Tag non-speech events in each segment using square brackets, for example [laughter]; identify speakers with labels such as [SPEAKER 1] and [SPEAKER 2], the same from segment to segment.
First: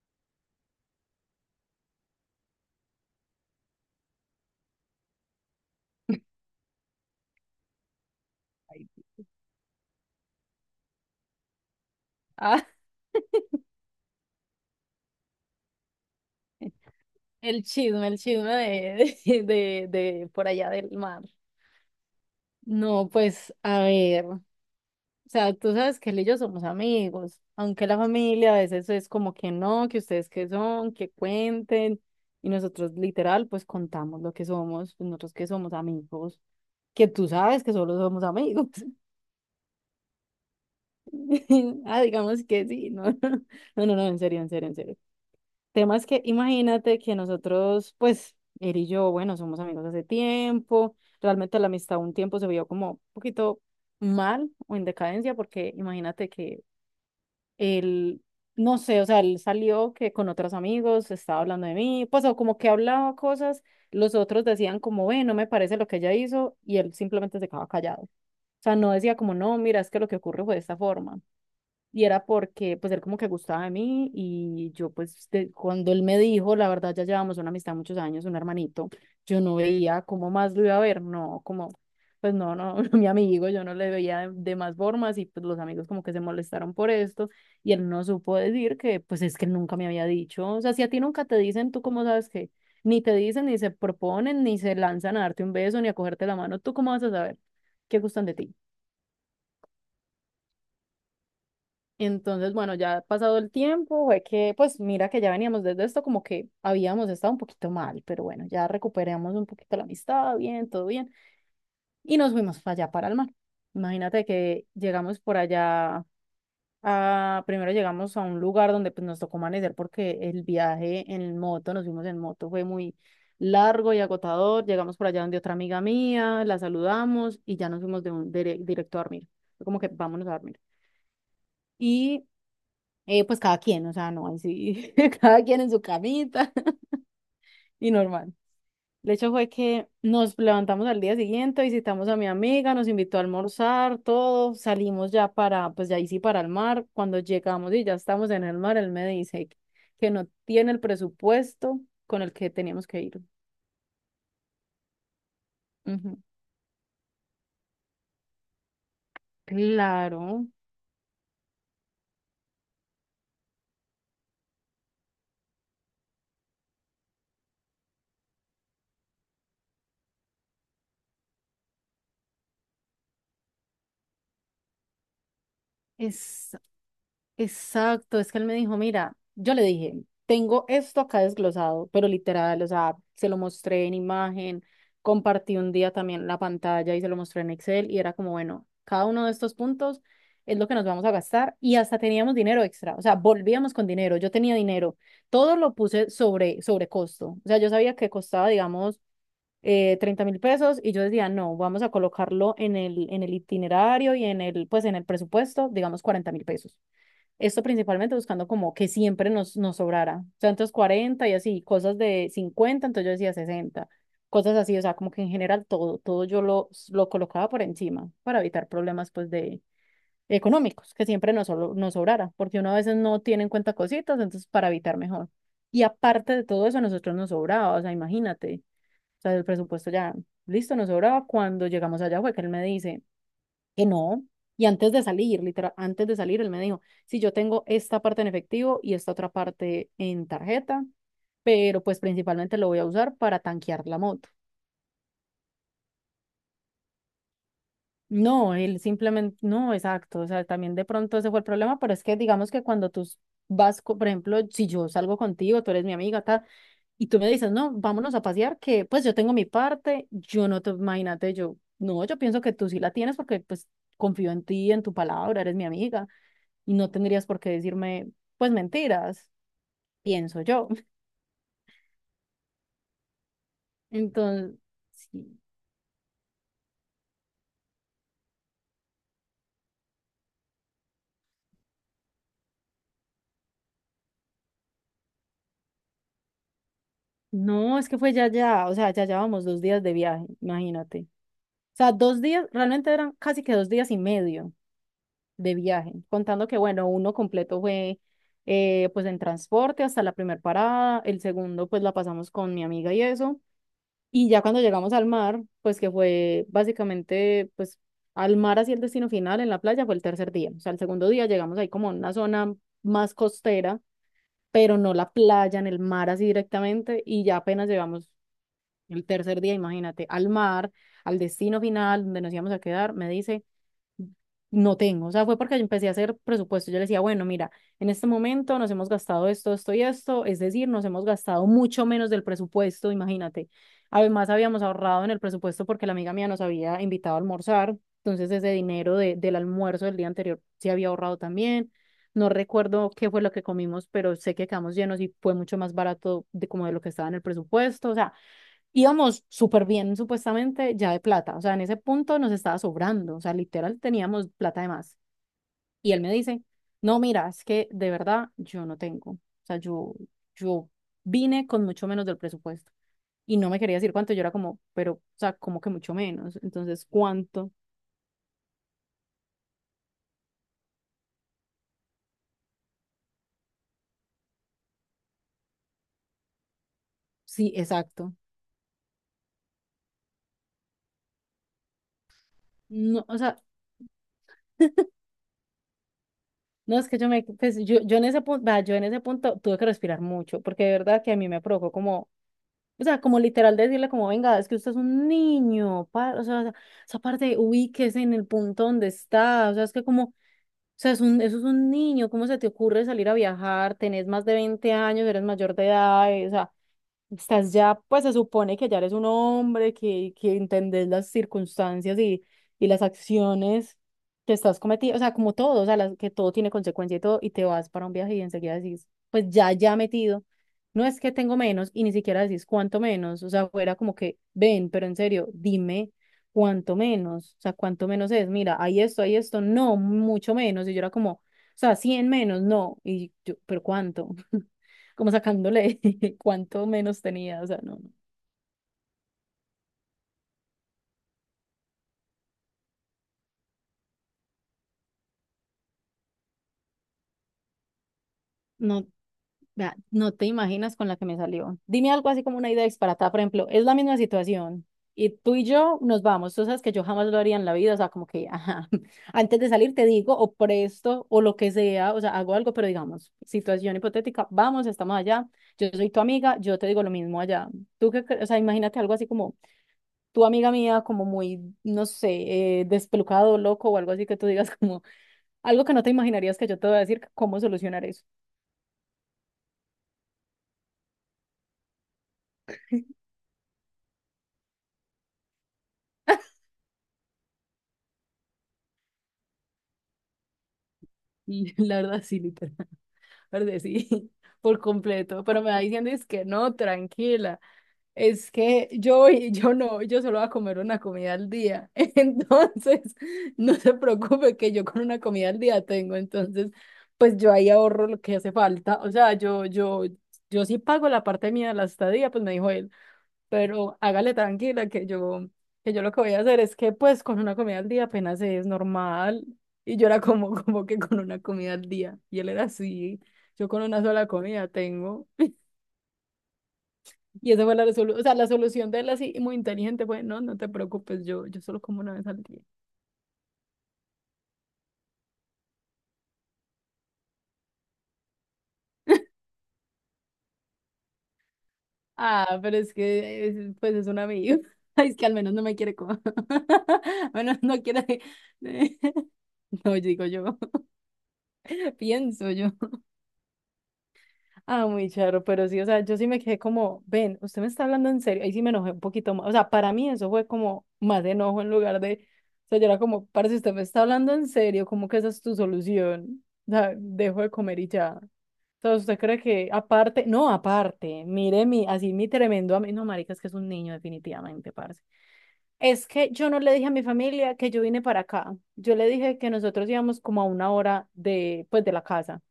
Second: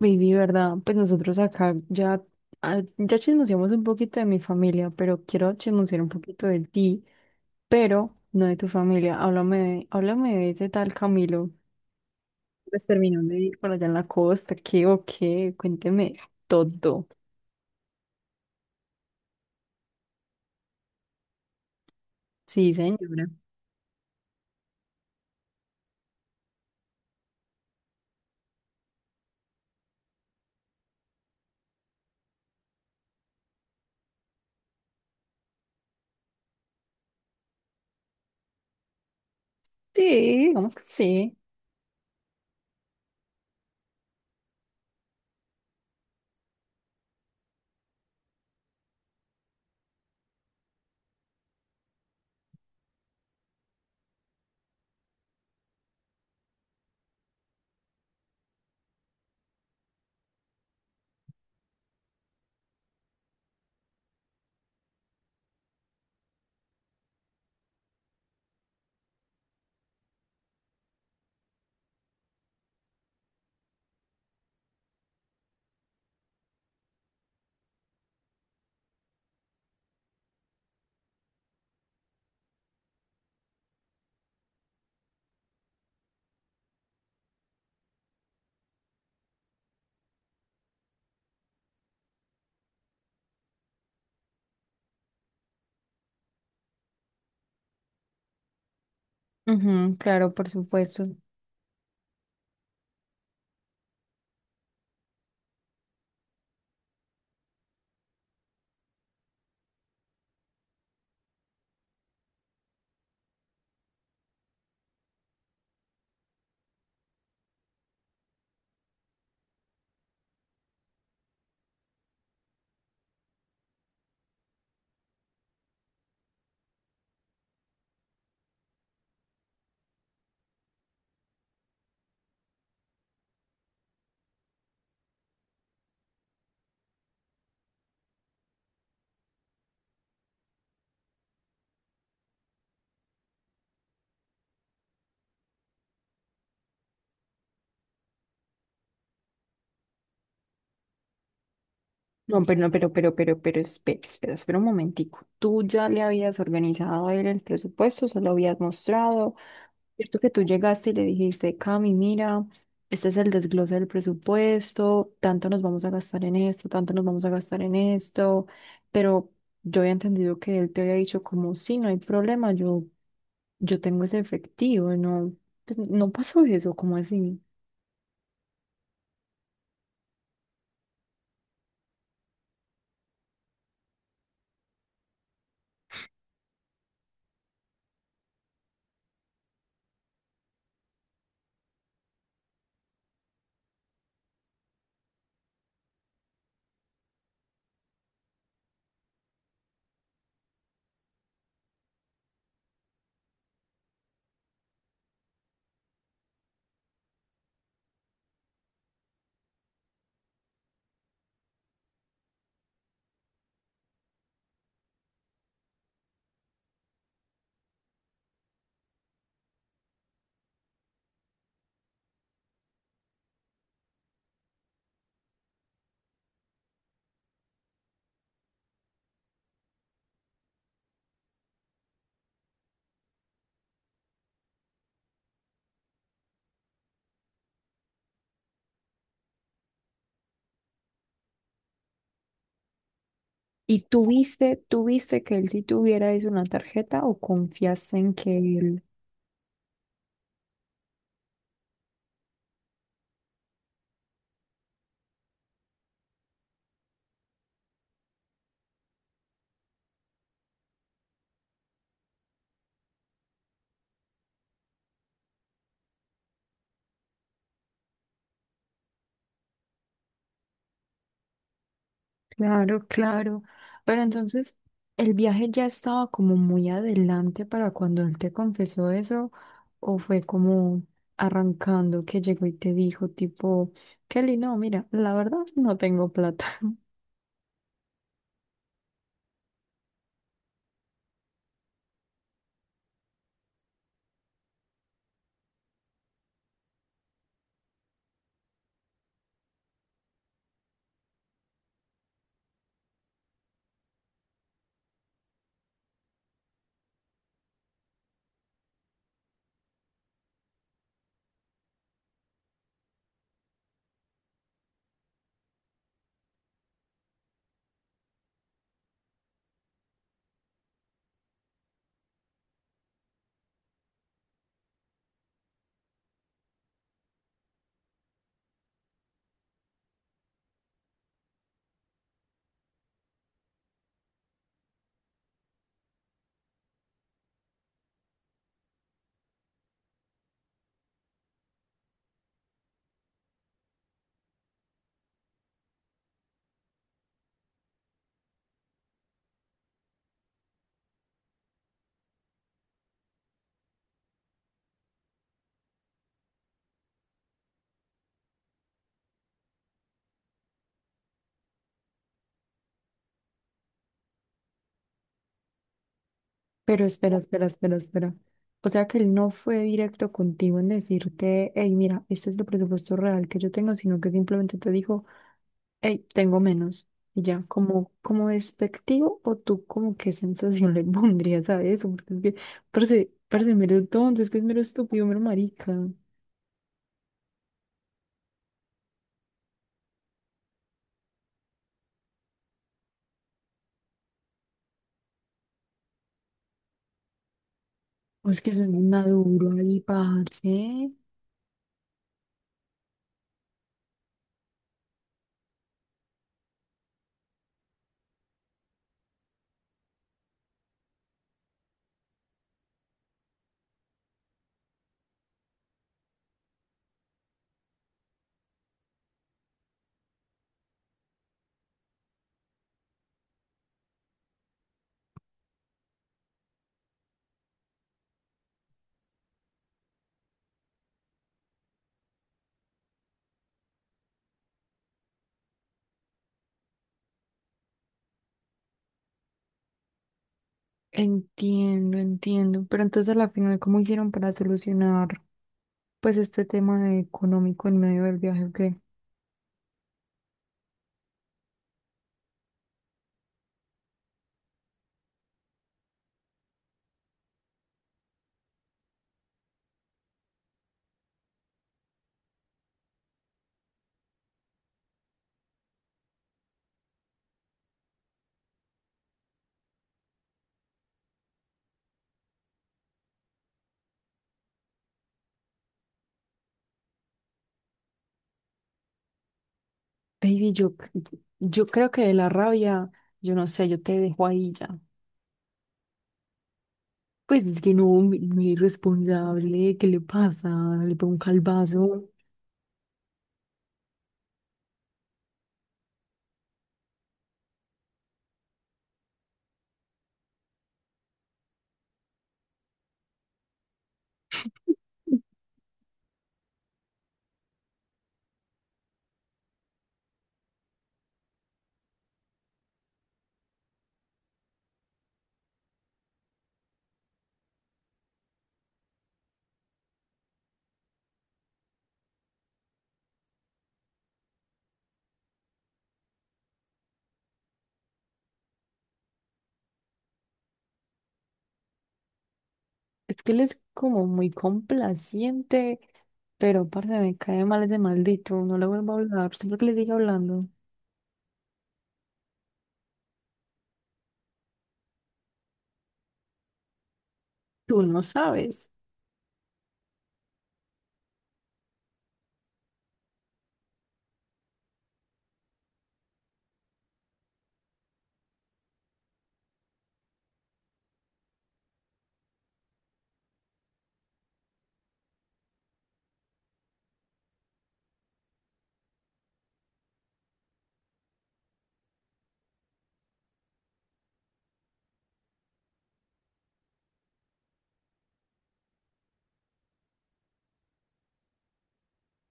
[SPEAKER 1] Baby, ¿verdad? Pues nosotros acá ya, ya chismoseamos un poquito de mi familia, pero quiero chismosear un poquito de ti, pero no de tu familia. Háblame de ese tal Camilo.
[SPEAKER 2] Ah,
[SPEAKER 1] Pues terminó de ir por allá en la costa, ¿qué o qué? Cuénteme todo.
[SPEAKER 2] el chisme de, [laughs] de por allá del mar.
[SPEAKER 1] Sí,
[SPEAKER 2] No,
[SPEAKER 1] señora.
[SPEAKER 2] pues, a ver, o sea, tú sabes que él y yo somos amigos, aunque la familia a veces es como que no, que ustedes qué son, que cuenten, y nosotros literal, pues contamos lo que somos, pues, nosotros que somos amigos, que tú sabes que solo somos amigos.
[SPEAKER 1] Sí, digamos que sí.
[SPEAKER 2] [laughs] Ah, digamos que sí, no, [laughs] no, no, no, en serio, en serio, en serio. Temas que imagínate que nosotros, pues, él y yo, bueno, somos amigos hace tiempo, realmente la amistad un tiempo se vio como un poquito mal o en decadencia, porque imagínate que él, no sé, o sea, él salió que con otros amigos estaba hablando de mí, pues, o como que hablaba cosas, los otros decían como, ve, no me parece lo que ella hizo, y él simplemente se quedaba callado. O sea, no decía como, no, mira, es que lo que ocurre fue de esta forma. Y era porque, pues, él como que gustaba de mí y yo, pues, cuando él me dijo, la verdad, ya llevamos una amistad muchos años, un hermanito, yo no veía cómo más lo iba a ver, no, como, pues, no, no, [laughs] no, mi amigo, yo no le veía de más formas y, pues, los amigos como que se molestaron por esto y él no supo decir que, pues, es que él nunca me había dicho, o sea, si a ti nunca te dicen, ¿tú cómo sabes que? Ni te dicen, ni se proponen, ni se lanzan a darte un beso, ni a cogerte la mano, ¿tú cómo vas a saber qué gustan de ti?
[SPEAKER 1] Ujú, claro, por supuesto.
[SPEAKER 2] Entonces, bueno, ya pasado el tiempo, fue que, pues mira que ya veníamos desde esto, como que habíamos estado un poquito mal, pero bueno, ya recuperamos un poquito la amistad, bien, todo bien, y nos fuimos para allá, para el mar. Imagínate que llegamos por allá, primero llegamos a un lugar donde pues nos tocó amanecer porque el viaje en moto, nos fuimos en moto, fue muy largo y agotador. Llegamos por allá donde otra amiga mía, la saludamos y ya nos fuimos de directo a dormir. Fue como que vámonos a dormir. Y pues cada quien, o sea, no, ahí sí, [laughs] cada quien en su camita [laughs] y normal. El hecho fue que nos levantamos al día siguiente, visitamos a mi amiga, nos invitó a almorzar, todo, salimos ya para, pues ya ahí sí para el mar. Cuando llegamos y ya estamos en el mar, él me dice que no tiene el presupuesto con el
[SPEAKER 1] No,
[SPEAKER 2] que
[SPEAKER 1] pero no,
[SPEAKER 2] teníamos
[SPEAKER 1] pero,
[SPEAKER 2] que
[SPEAKER 1] pero,
[SPEAKER 2] ir.
[SPEAKER 1] pero, pero, espera, espera, espera un momentico. ¿Tú ya le
[SPEAKER 2] Ujú.
[SPEAKER 1] habías organizado a él el presupuesto? ¿Se lo habías mostrado? Cierto que tú
[SPEAKER 2] Claro,
[SPEAKER 1] llegaste y le dijiste, Cami, mira, este es el desglose del presupuesto, tanto nos vamos a gastar en esto, tanto nos vamos a gastar en esto, pero yo había entendido que él te había dicho como, sí, no hay problema, yo tengo ese efectivo, no, pues, no pasó
[SPEAKER 2] es
[SPEAKER 1] eso, como así?
[SPEAKER 2] exacto, es que él me dijo, mira, yo le dije, tengo esto acá desglosado, pero literal, o sea, se lo mostré en imagen, compartí un día también la pantalla y se lo mostré en Excel y era como, bueno, cada uno de estos puntos es lo que nos vamos a gastar y hasta teníamos dinero extra, o sea, volvíamos con dinero, yo tenía dinero, todo lo puse sobre costo, o sea, yo sabía que costaba, digamos, 30 mil pesos y yo decía, no, vamos a colocarlo en el itinerario y en el, pues en el presupuesto, digamos, 40.000 pesos. Esto principalmente buscando como que siempre nos sobrara. O sea, entonces 40 y así, cosas de 50, entonces yo decía 60, cosas así, o sea, como que en general todo yo lo colocaba por encima para evitar problemas pues de económicos, que siempre nos sobrara, porque uno a veces no tiene en cuenta cositas, entonces para evitar mejor. Y aparte de todo eso, a nosotros nos sobraba, o sea, imagínate, o sea, el presupuesto ya, listo, nos sobraba. Cuando llegamos allá fue que él me dice, que no. Y antes de salir, literal, antes de salir, él me dijo, si yo tengo esta parte en efectivo y esta otra parte en tarjeta, pero pues principalmente lo voy a usar para
[SPEAKER 1] ¿Y
[SPEAKER 2] tanquear la moto.
[SPEAKER 1] tuviste, tuviste que él sí tuviera eso en la tarjeta o confiaste en que
[SPEAKER 2] No, él
[SPEAKER 1] él?
[SPEAKER 2] simplemente, no, exacto, o sea, también de pronto ese fue el problema, pero es que digamos que cuando tú vas, por ejemplo, si yo salgo contigo, tú eres mi amiga, tal, y tú me dices, no, vámonos a pasear, que pues yo tengo mi parte, yo no te, imagínate, yo, no, yo pienso que tú sí la tienes porque pues confío en ti, en tu palabra, eres mi amiga, y no tendrías por qué decirme, pues mentiras, pienso yo.
[SPEAKER 1] Claro, claro.
[SPEAKER 2] [laughs]
[SPEAKER 1] Pero entonces,
[SPEAKER 2] Entonces,
[SPEAKER 1] ¿el
[SPEAKER 2] sí.
[SPEAKER 1] viaje ya estaba como muy adelante para cuando él te confesó eso? ¿O fue como arrancando que llegó y te dijo tipo, Kelly, no, mira, la verdad no tengo plata?
[SPEAKER 2] No, es que fue ya, ya, o sea, ya llevamos 2 días de viaje, imagínate. O sea, 2 días, realmente eran casi que 2 días y medio de viaje, contando que, bueno, uno completo fue pues en transporte hasta la primera parada, el segundo pues la pasamos con mi amiga y eso. Y ya cuando llegamos al mar, pues que fue básicamente, pues al mar hacia el destino final en la playa fue el tercer día. O sea, el segundo día llegamos ahí como a una zona más costera, pero no la playa, en el mar así directamente. Y ya apenas llegamos el tercer día, imagínate, al mar, al destino final donde nos íbamos a quedar, me dice no tengo. O sea, fue porque yo empecé a hacer presupuesto. Yo le decía, bueno, mira, en este momento nos hemos gastado esto, esto y esto, es decir, nos hemos gastado mucho menos del presupuesto, imagínate. Además, habíamos ahorrado en el presupuesto porque la amiga mía nos había invitado a almorzar, entonces ese dinero del almuerzo del día anterior se había ahorrado también. No recuerdo qué fue lo que comimos, pero sé que quedamos llenos y fue mucho más barato de como de lo que estaba en el presupuesto. O sea, íbamos súper bien, supuestamente, ya de plata. O sea, en ese punto nos estaba sobrando. O sea, literal teníamos plata de más. Y él me dice, no, mira, es que de verdad yo no tengo. O sea, yo vine con mucho menos del presupuesto. Y no me quería decir cuánto. Yo era como, pero, o sea, como que mucho menos.
[SPEAKER 1] [laughs] Pero
[SPEAKER 2] Entonces,
[SPEAKER 1] espera, espera,
[SPEAKER 2] ¿cuánto?
[SPEAKER 1] espera, espera. O sea que él no fue directo contigo en decirte, hey, mira, este es el presupuesto real que yo tengo, sino que simplemente te dijo, ey, tengo menos. Y ya,
[SPEAKER 2] Sí,
[SPEAKER 1] como,
[SPEAKER 2] exacto.
[SPEAKER 1] como despectivo, o tú, ¿como qué sensación le [laughs] pondrías a eso? Porque es que
[SPEAKER 2] No,
[SPEAKER 1] parece,
[SPEAKER 2] o sea,
[SPEAKER 1] parece mero tonto, es que es mero estúpido, mero marica.
[SPEAKER 2] no es que yo en ese punto tuve que respirar mucho, porque de verdad que a mí me provocó como. O sea, como literal decirle como, venga, es que usted es un niño, o sea, esa parte ubíquese en el
[SPEAKER 1] O es que
[SPEAKER 2] punto
[SPEAKER 1] soy muy
[SPEAKER 2] donde está,
[SPEAKER 1] maduro
[SPEAKER 2] o sea, es
[SPEAKER 1] ahí,
[SPEAKER 2] que como, o sea,
[SPEAKER 1] parce.
[SPEAKER 2] es un, eso es un niño, ¿cómo se te ocurre salir a viajar? Tenés más de 20 años, eres mayor de edad, o sea, estás ya, pues se supone que ya eres un hombre, que entendés las circunstancias y las acciones que estás cometiendo, o sea, como todo, o sea, que todo tiene consecuencia y todo, y te vas para un viaje y enseguida decís, pues ya metido, no es que tengo menos y ni siquiera decís cuánto menos, o sea, fuera como que, ven, pero en serio, dime cuánto menos, o sea, cuánto menos es, mira, hay esto, no, mucho menos, y yo era como, o sea, 100 menos, no, y yo, pero cuánto como sacándole [laughs] cuánto menos tenía, o sea, no,
[SPEAKER 1] Entiendo, entiendo. Pero entonces, a la final, ¿cómo hicieron para solucionar, pues, este tema económico en medio del viaje? ¿O qué?
[SPEAKER 2] no, no, vea, no te imaginas con la que me salió. Dime algo así como una idea disparatada, por ejemplo, es la misma situación y tú y yo nos vamos, tú sabes que yo jamás lo haría en la vida, o sea, como que, ajá, [laughs] antes de salir te digo o presto o lo que sea, o sea, hago algo, pero digamos, situación hipotética, vamos, estamos allá, yo soy tu amiga, yo te digo lo mismo allá. Tú que, o sea, imagínate algo así como tu amiga mía, como muy, no sé, despelucado, loco o algo así que tú digas como algo que no te imaginarías que yo te voy a decir cómo solucionar eso.
[SPEAKER 1] Baby, yo creo que de la rabia, yo no sé, yo te dejo ahí ya. Pues es que no, muy irresponsable, ¿qué le pasa? Le pego un
[SPEAKER 2] Y [laughs] la verdad,
[SPEAKER 1] calvazo.
[SPEAKER 2] sí, literal. [laughs] La verdad, sí, [laughs] por completo. Pero me va diciendo es que no, tranquila. Es que yo, [laughs] yo no, yo solo voy a comer una comida al día. [laughs] Entonces, no se preocupe que yo con una comida al día tengo. Entonces, pues yo ahí ahorro lo que hace falta. O sea, yo sí pago la parte mía de la estadía, pues me dijo él, pero hágale tranquila que yo lo que voy a hacer es que pues con una comida al día apenas es normal. Y yo era como, [laughs] como que con una comida al día. Y él era así, yo con una sola comida tengo. [laughs] Y esa fue la resolución, o sea, la solución de él así muy inteligente fue, no, no te preocupes, yo solo como una vez al día.
[SPEAKER 1] Es que él es como muy complaciente, pero parce, me cae mal ese maldito. No le vuelvo a hablar. Siempre que le sigue hablando.
[SPEAKER 2] Ah, pero pues es un amigo. [laughs] Ay, es que al menos no me quiere comer. [laughs] Bueno, no
[SPEAKER 1] Tú
[SPEAKER 2] quiere.
[SPEAKER 1] no sabes.
[SPEAKER 2] [laughs] No, digo yo, [laughs] pienso yo. Ah, muy charro, pero sí, o sea, yo sí me quedé como, ven, usted me está hablando en serio, ahí sí me enojé un poquito más, o sea, para mí eso fue como más enojo en lugar de, o sea, yo era como, parce, usted me está hablando en serio, ¿cómo que esa es tu solución? O sea, dejo de comer y ya. Entonces, usted cree que aparte, no, aparte, mire mi, así mi tremendo amigo, no, marica, es que es un niño definitivamente, parce. Es que yo no le dije a mi familia que yo vine para acá, yo le dije que nosotros íbamos como a una hora de, pues, de la casa.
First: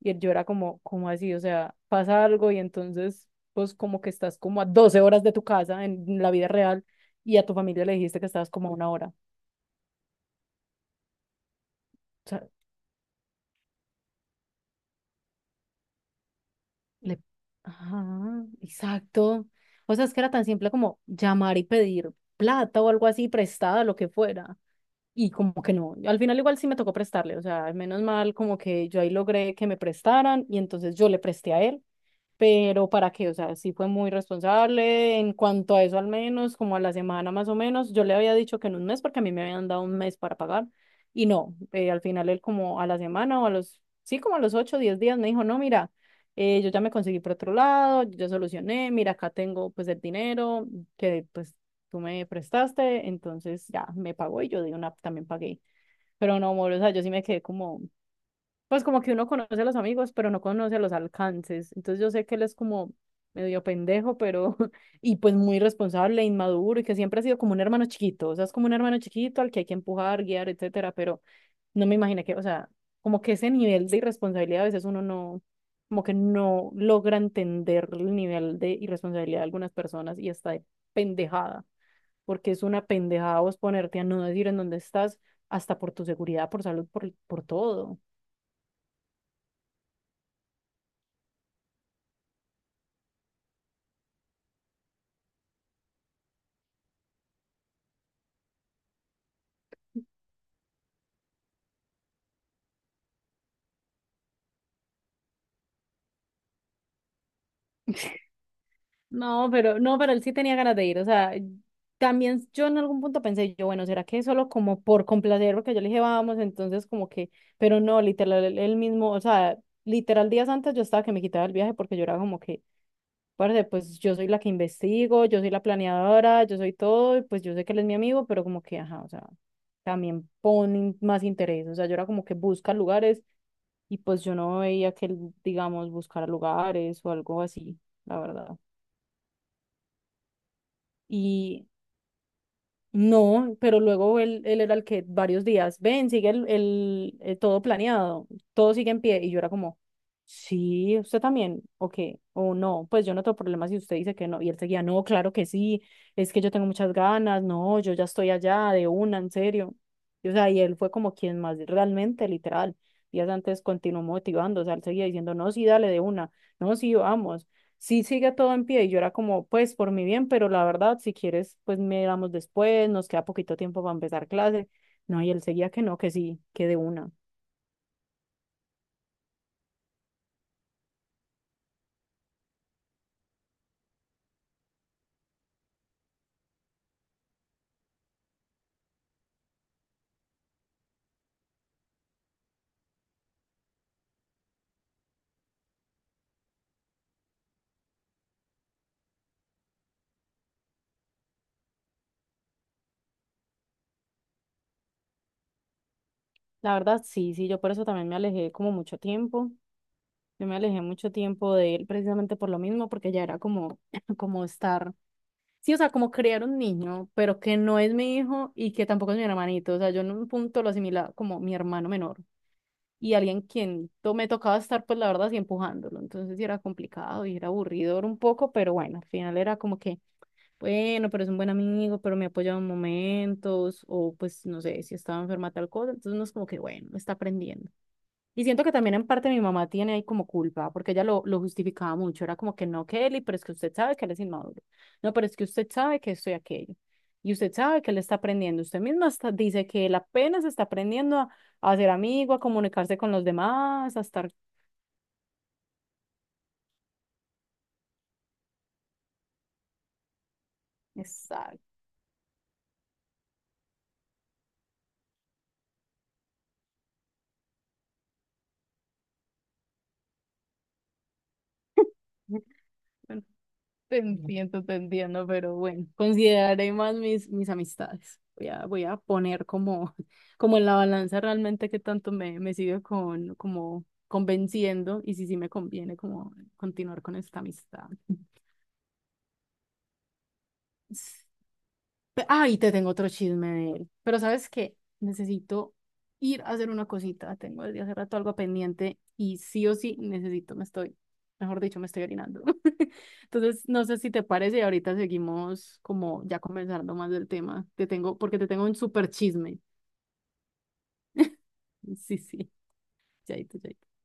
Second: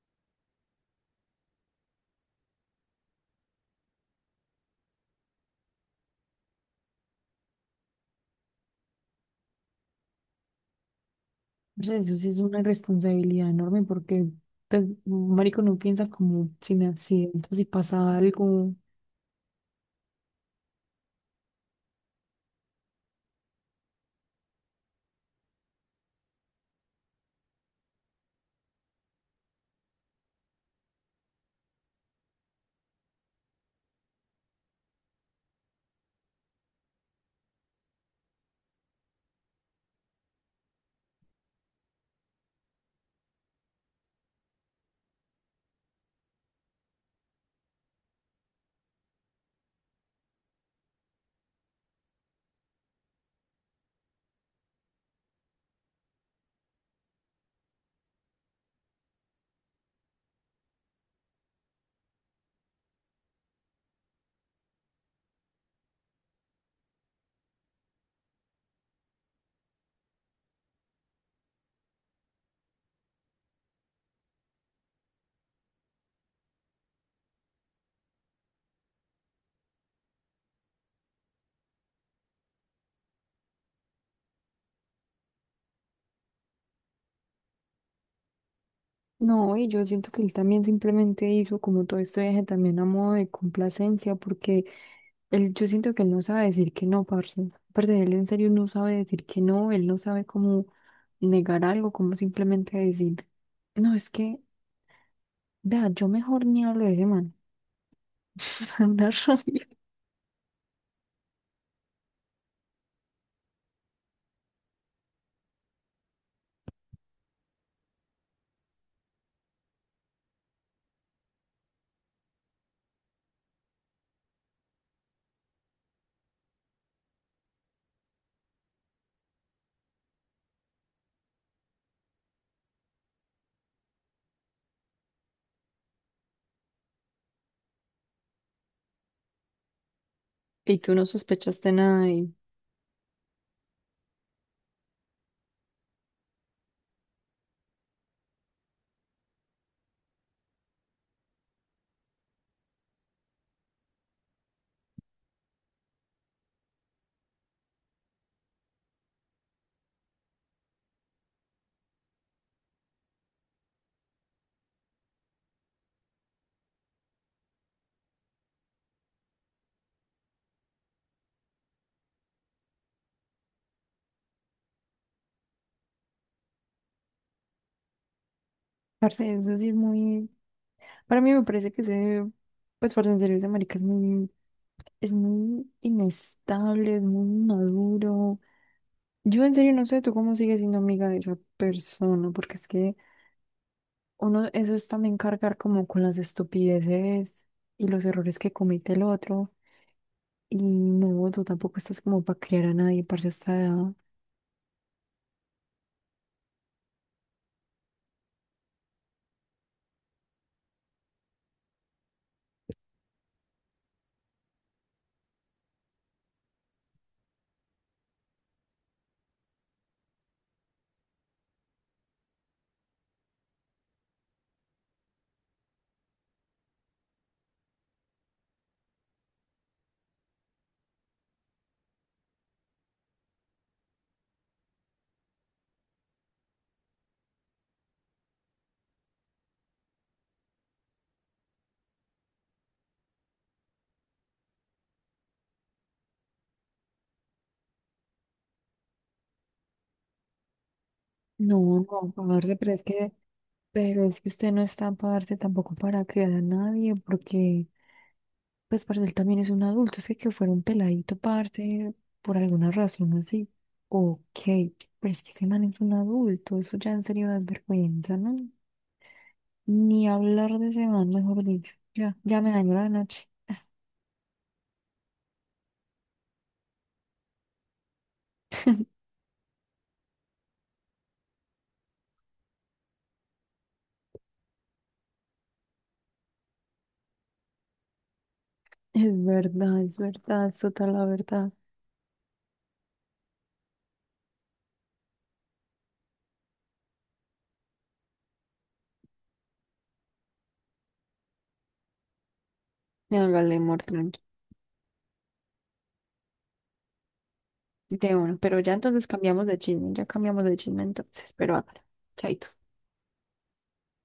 [SPEAKER 2] Yo era como, ¿cómo así? O sea, pasa algo y entonces, pues como que estás como a 12 horas de tu casa en la vida real y a tu familia le dijiste que estabas como a una hora. O
[SPEAKER 1] Pues eso sí es
[SPEAKER 2] sea,
[SPEAKER 1] una irresponsabilidad enorme porque pues, un marico no piensa como si me
[SPEAKER 2] le...
[SPEAKER 1] accidento, si pasa
[SPEAKER 2] Ajá,
[SPEAKER 1] algo.
[SPEAKER 2] exacto. O sea, es que era tan simple como llamar y pedir plata o algo así, prestada, lo que fuera. Y como que no, al final igual sí me tocó prestarle, o sea, menos mal como que yo ahí logré que me prestaran y entonces yo le presté a él, pero para qué, o sea, sí fue muy responsable en cuanto a eso al menos, como a la semana más o menos, yo le había dicho que en un mes porque a mí me habían dado un mes para pagar y no, al final él como a la semana o a los, sí, como a los ocho, diez días me dijo, no, mira, yo ya me conseguí por otro lado, yo ya solucioné, mira, acá tengo pues el dinero que pues tú me prestaste, entonces ya me pagó y yo de una también pagué, pero no, amor, o sea, yo sí me quedé como... Pues como que uno conoce a los amigos, pero no conoce los alcances. Entonces yo sé que él es como medio pendejo, pero [laughs] y pues muy responsable, inmaduro y que siempre ha sido como un hermano chiquito. O sea, es como un hermano chiquito al que hay que empujar, guiar, etcétera. Pero no me imaginé que, o sea, como que ese nivel de irresponsabilidad a veces uno no, como que no logra entender el nivel de irresponsabilidad de algunas personas y está de pendejada, porque es una pendejada vos ponerte a no decir en dónde estás, hasta por tu seguridad, por salud, por todo.
[SPEAKER 1] No, y yo siento que él también simplemente hizo como todo este viaje también a modo de complacencia, porque él, yo siento que él no sabe decir que no, parce. Parce, él en serio no sabe decir que no, él no sabe cómo negar algo, cómo simplemente decir, no, es que, vea, yo mejor ni hablo de ese man. [laughs] Me da una
[SPEAKER 2] No,
[SPEAKER 1] rabia.
[SPEAKER 2] pero no, pero él sí tenía ganas de ir. O sea, también yo en algún punto pensé, yo, bueno, ¿será que solo como por complacer? Porque yo le dije, vamos, entonces como que, pero no, literal, él mismo, o sea, literal días antes yo estaba que me quitaba el viaje porque yo era como que, parce, pues yo soy la que investigo, yo soy la planeadora, yo soy todo, y pues yo sé que él es mi amigo, pero como que, ajá, o sea, también ponen más interés. O sea, yo era como que busca lugares y pues yo no veía que él, digamos, buscara lugares o algo así, la verdad.
[SPEAKER 1] Y tú no
[SPEAKER 2] Y
[SPEAKER 1] sospechaste nada y,
[SPEAKER 2] no, pero luego él era el que varios días, ven, sigue todo planeado, todo sigue en pie. Y yo era como, sí, usted también, o qué, o no, pues yo no tengo problema si usted dice que no. Y él seguía, no, claro que sí, es que yo tengo muchas ganas, no, yo ya estoy allá de una, en serio. Y, o sea, y él fue como quien más realmente, literal, días antes continuó motivando, o sea, él seguía diciendo, no, sí, dale de una, no, sí, vamos, sí sigue todo en pie y yo era como, pues por mi bien, pero la verdad, si quieres, pues miramos después, nos queda poquito tiempo para empezar clase. No, y él seguía que no, que sí, que de una.
[SPEAKER 1] parce, eso sí es muy, para mí me parece que ese, pues, parce, en serio, ese marica es muy inestable, es muy maduro. Yo en serio no sé tú cómo sigues siendo amiga de esa persona, porque es que... Uno, eso es también cargar como con las estupideces y los errores que comete el otro. Y no, tú tampoco estás como para criar a nadie, para esta edad.
[SPEAKER 2] La verdad, sí, sí, yo por eso también me alejé como mucho tiempo. Yo me alejé mucho tiempo de él precisamente por lo mismo, porque ya era como, [clears throat] [laughs] como estar, sí, o sea, como criar un niño, pero que no es mi hijo y que tampoco es mi hermanito. O sea, yo en un punto lo asimilaba como mi hermano menor. Y me tocaba estar, pues la verdad, así empujándolo. Entonces sí era complicado y era aburridor un poco, pero bueno, al final era como que, bueno, pero es un buen amigo, pero me ha apoyado en momentos, o pues no sé, si estaba enferma tal cosa. Entonces uno es como que, bueno, está aprendiendo. Y siento que también en parte mi mamá tiene ahí como culpa, porque ella lo justificaba mucho. Era como que no, Kelly, pero es que usted sabe que él es inmaduro. No, pero es que usted sabe que esto y aquello. Y usted sabe que él está aprendiendo. Usted misma hasta dice que él apenas está aprendiendo a,
[SPEAKER 1] No,
[SPEAKER 2] a ser
[SPEAKER 1] no, para
[SPEAKER 2] amigo, a
[SPEAKER 1] darse,
[SPEAKER 2] comunicarse con los demás, a
[SPEAKER 1] pero es que
[SPEAKER 2] estar...
[SPEAKER 1] usted no está para darse tampoco para criar a nadie, porque, pues, parce, él también es un adulto, es que fuera un peladito,
[SPEAKER 2] Exacto.
[SPEAKER 1] parce, por alguna razón así. Ok, pero es que ese man es un adulto, eso ya en serio da vergüenza, ¿no? Ni hablar de ese man, mejor dicho.
[SPEAKER 2] [laughs]
[SPEAKER 1] Ya, ya me dañó la
[SPEAKER 2] Bueno,
[SPEAKER 1] noche.
[SPEAKER 2] te entiendo, te entiendo, pero bueno, consideraré más mis amistades. Voy a poner como, [laughs] como en la balanza realmente que tanto me sigue como convenciendo y si sí me conviene como continuar con esta amistad.
[SPEAKER 1] Es verdad, es verdad, es total la verdad.
[SPEAKER 2] Ay, te tengo otro chisme de él. Pero ¿sabes qué? Necesito ir a hacer una cosita. Tengo desde hace rato algo pendiente y sí o sí necesito, mejor dicho, me estoy orinando. [laughs]
[SPEAKER 1] No, hágale,
[SPEAKER 2] Entonces,
[SPEAKER 1] amor,
[SPEAKER 2] no sé si
[SPEAKER 1] tranqui.
[SPEAKER 2] te parece y ahorita seguimos como ya conversando más del tema. Te
[SPEAKER 1] De
[SPEAKER 2] tengo,
[SPEAKER 1] uno.
[SPEAKER 2] porque te
[SPEAKER 1] Pero
[SPEAKER 2] tengo
[SPEAKER 1] ya
[SPEAKER 2] un
[SPEAKER 1] entonces
[SPEAKER 2] súper
[SPEAKER 1] cambiamos de
[SPEAKER 2] chisme.
[SPEAKER 1] chisme, ya cambiamos de chisme entonces, pero hágale.
[SPEAKER 2] Sí,
[SPEAKER 1] Chaito.
[SPEAKER 2] sí, chaito, chaito.